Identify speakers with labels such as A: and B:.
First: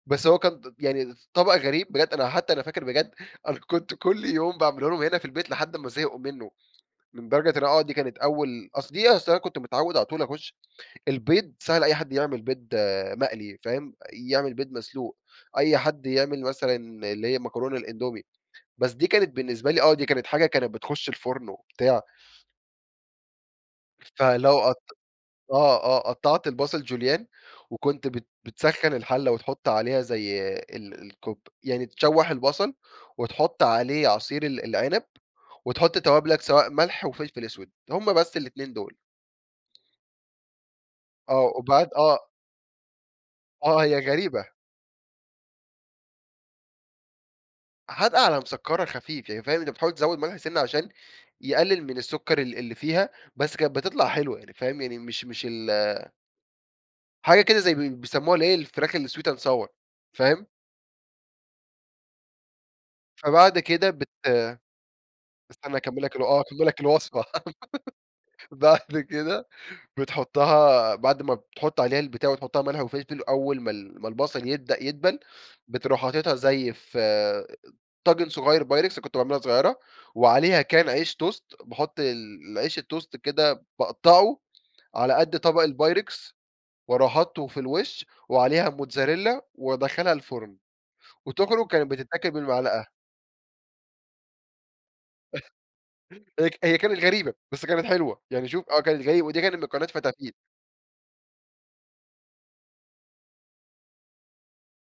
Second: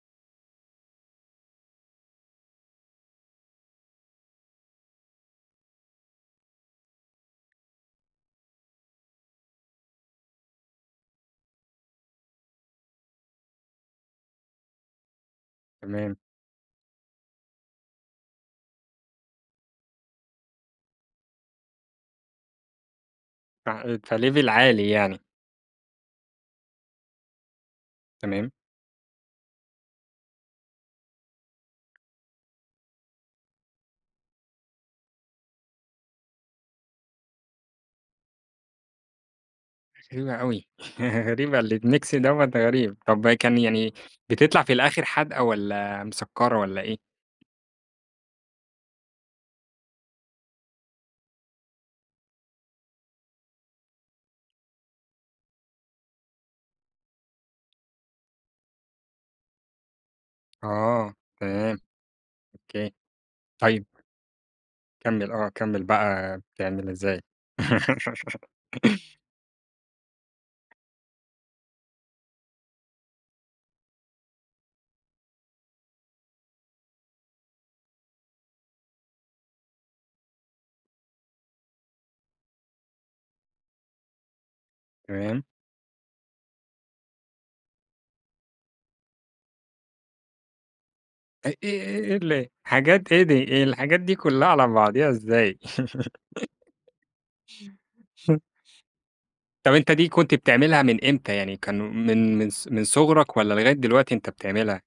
A: بس هو كان ط يعني ط ط طبق غريب بجد، أنا حتى أنا فاكر بجد، أنا كنت كل يوم باعمله لهم هنا في البيت لحد أمَّا زهقوا منه. لدرجة إن آه، دي كانت أول أصل دي أصل أنا كنت متعود على طول أخش البيض سهل أي حد يعمل بيض مقلي، فاهم، يعمل بيض مسلوق، أي حد
B: تمام.
A: يعمل مثلًا اللي هي مكرونة الأندومي، بس دي كانت بالنسبة لي آه، دي كانت حاجة كانت بتخش الفُرن وبتاع
B: ع أنت Level
A: فلو قط
B: عالي يعني.
A: آه، آه، قطعت البصل جوليان وكنت بت
B: تمام.
A: بتسخن الحلة وتحط عليها زي ال الكوب يعني تشوح البصل وتحط عليه عصير ال العنب وتحط توابلك؛ سواء ملح وفلفل أسود، هم بس ال2 دول.
B: غريبة أوي هي
A: آه،
B: غريبة، ال
A: وبعد
B: الميكس
A: آه.
B: دوَّة غريب. طَب كان
A: آه
B: يعني
A: هي غريبة.
B: بتطلع في الآخر حادقة والَّا مسكرة والَّا إيه؟
A: حادقة على مسكرة خفيف، يعني فاهم، أنت بتحاول تزود ملح سِنَّة عشان يقلل من السكر ال اللي فيها، بس كانت بتطلع حلوة. يعني فاهم، يعني مش مش ال حاجة كده زي بي بيسموها الإيه، الفراخ الsweet and sour فاهم؟
B: آه، تمام أوكي،
A: فبعد
B: طيب
A: كده بت
B: كمل آه
A: أستنى
B: كمل
A: أكمل لك الو
B: بقى
A: آه، أكمل لك
B: بتعملها إزاي؟
A: الوصفة، بعد كده بتحطها بعد ما بتحط عليها البتاع وتحط لها ملح أول ما ال ما البصل يبدأ يدبل، بتروح حاطيتها زي في طاجن صغير pyrex كنت باعملها صغيرة، وعليها كان عيش toast باحط ال العيش الtoast كده باقطعه على قد
B: تمام.
A: طبق الpyrex، وأروح حاطُّه في الوش وعليها موتزاريلا وأدخلّها الفرن
B: إي
A: وتخرج،
B: إيه
A: كانت
B: إيه إيه
A: بتتاكل
B: ال
A: بالمعلقة.
B: حاجات إيه دي، هي الحاجات دي كلها على بعضيها إزاي؟
A: هي هي كانت غريبة، بس كانت حلوة. يعني شوف آه، كانت غريبة، ودي كانت من
B: طب
A: قناة
B: أنت دي كنت
A: فتافيت.
B: بتعملها من إمتى يعني؟ كان من من ص من صُغرك والَّا لغاية دلوقتي أنت بتعملها؟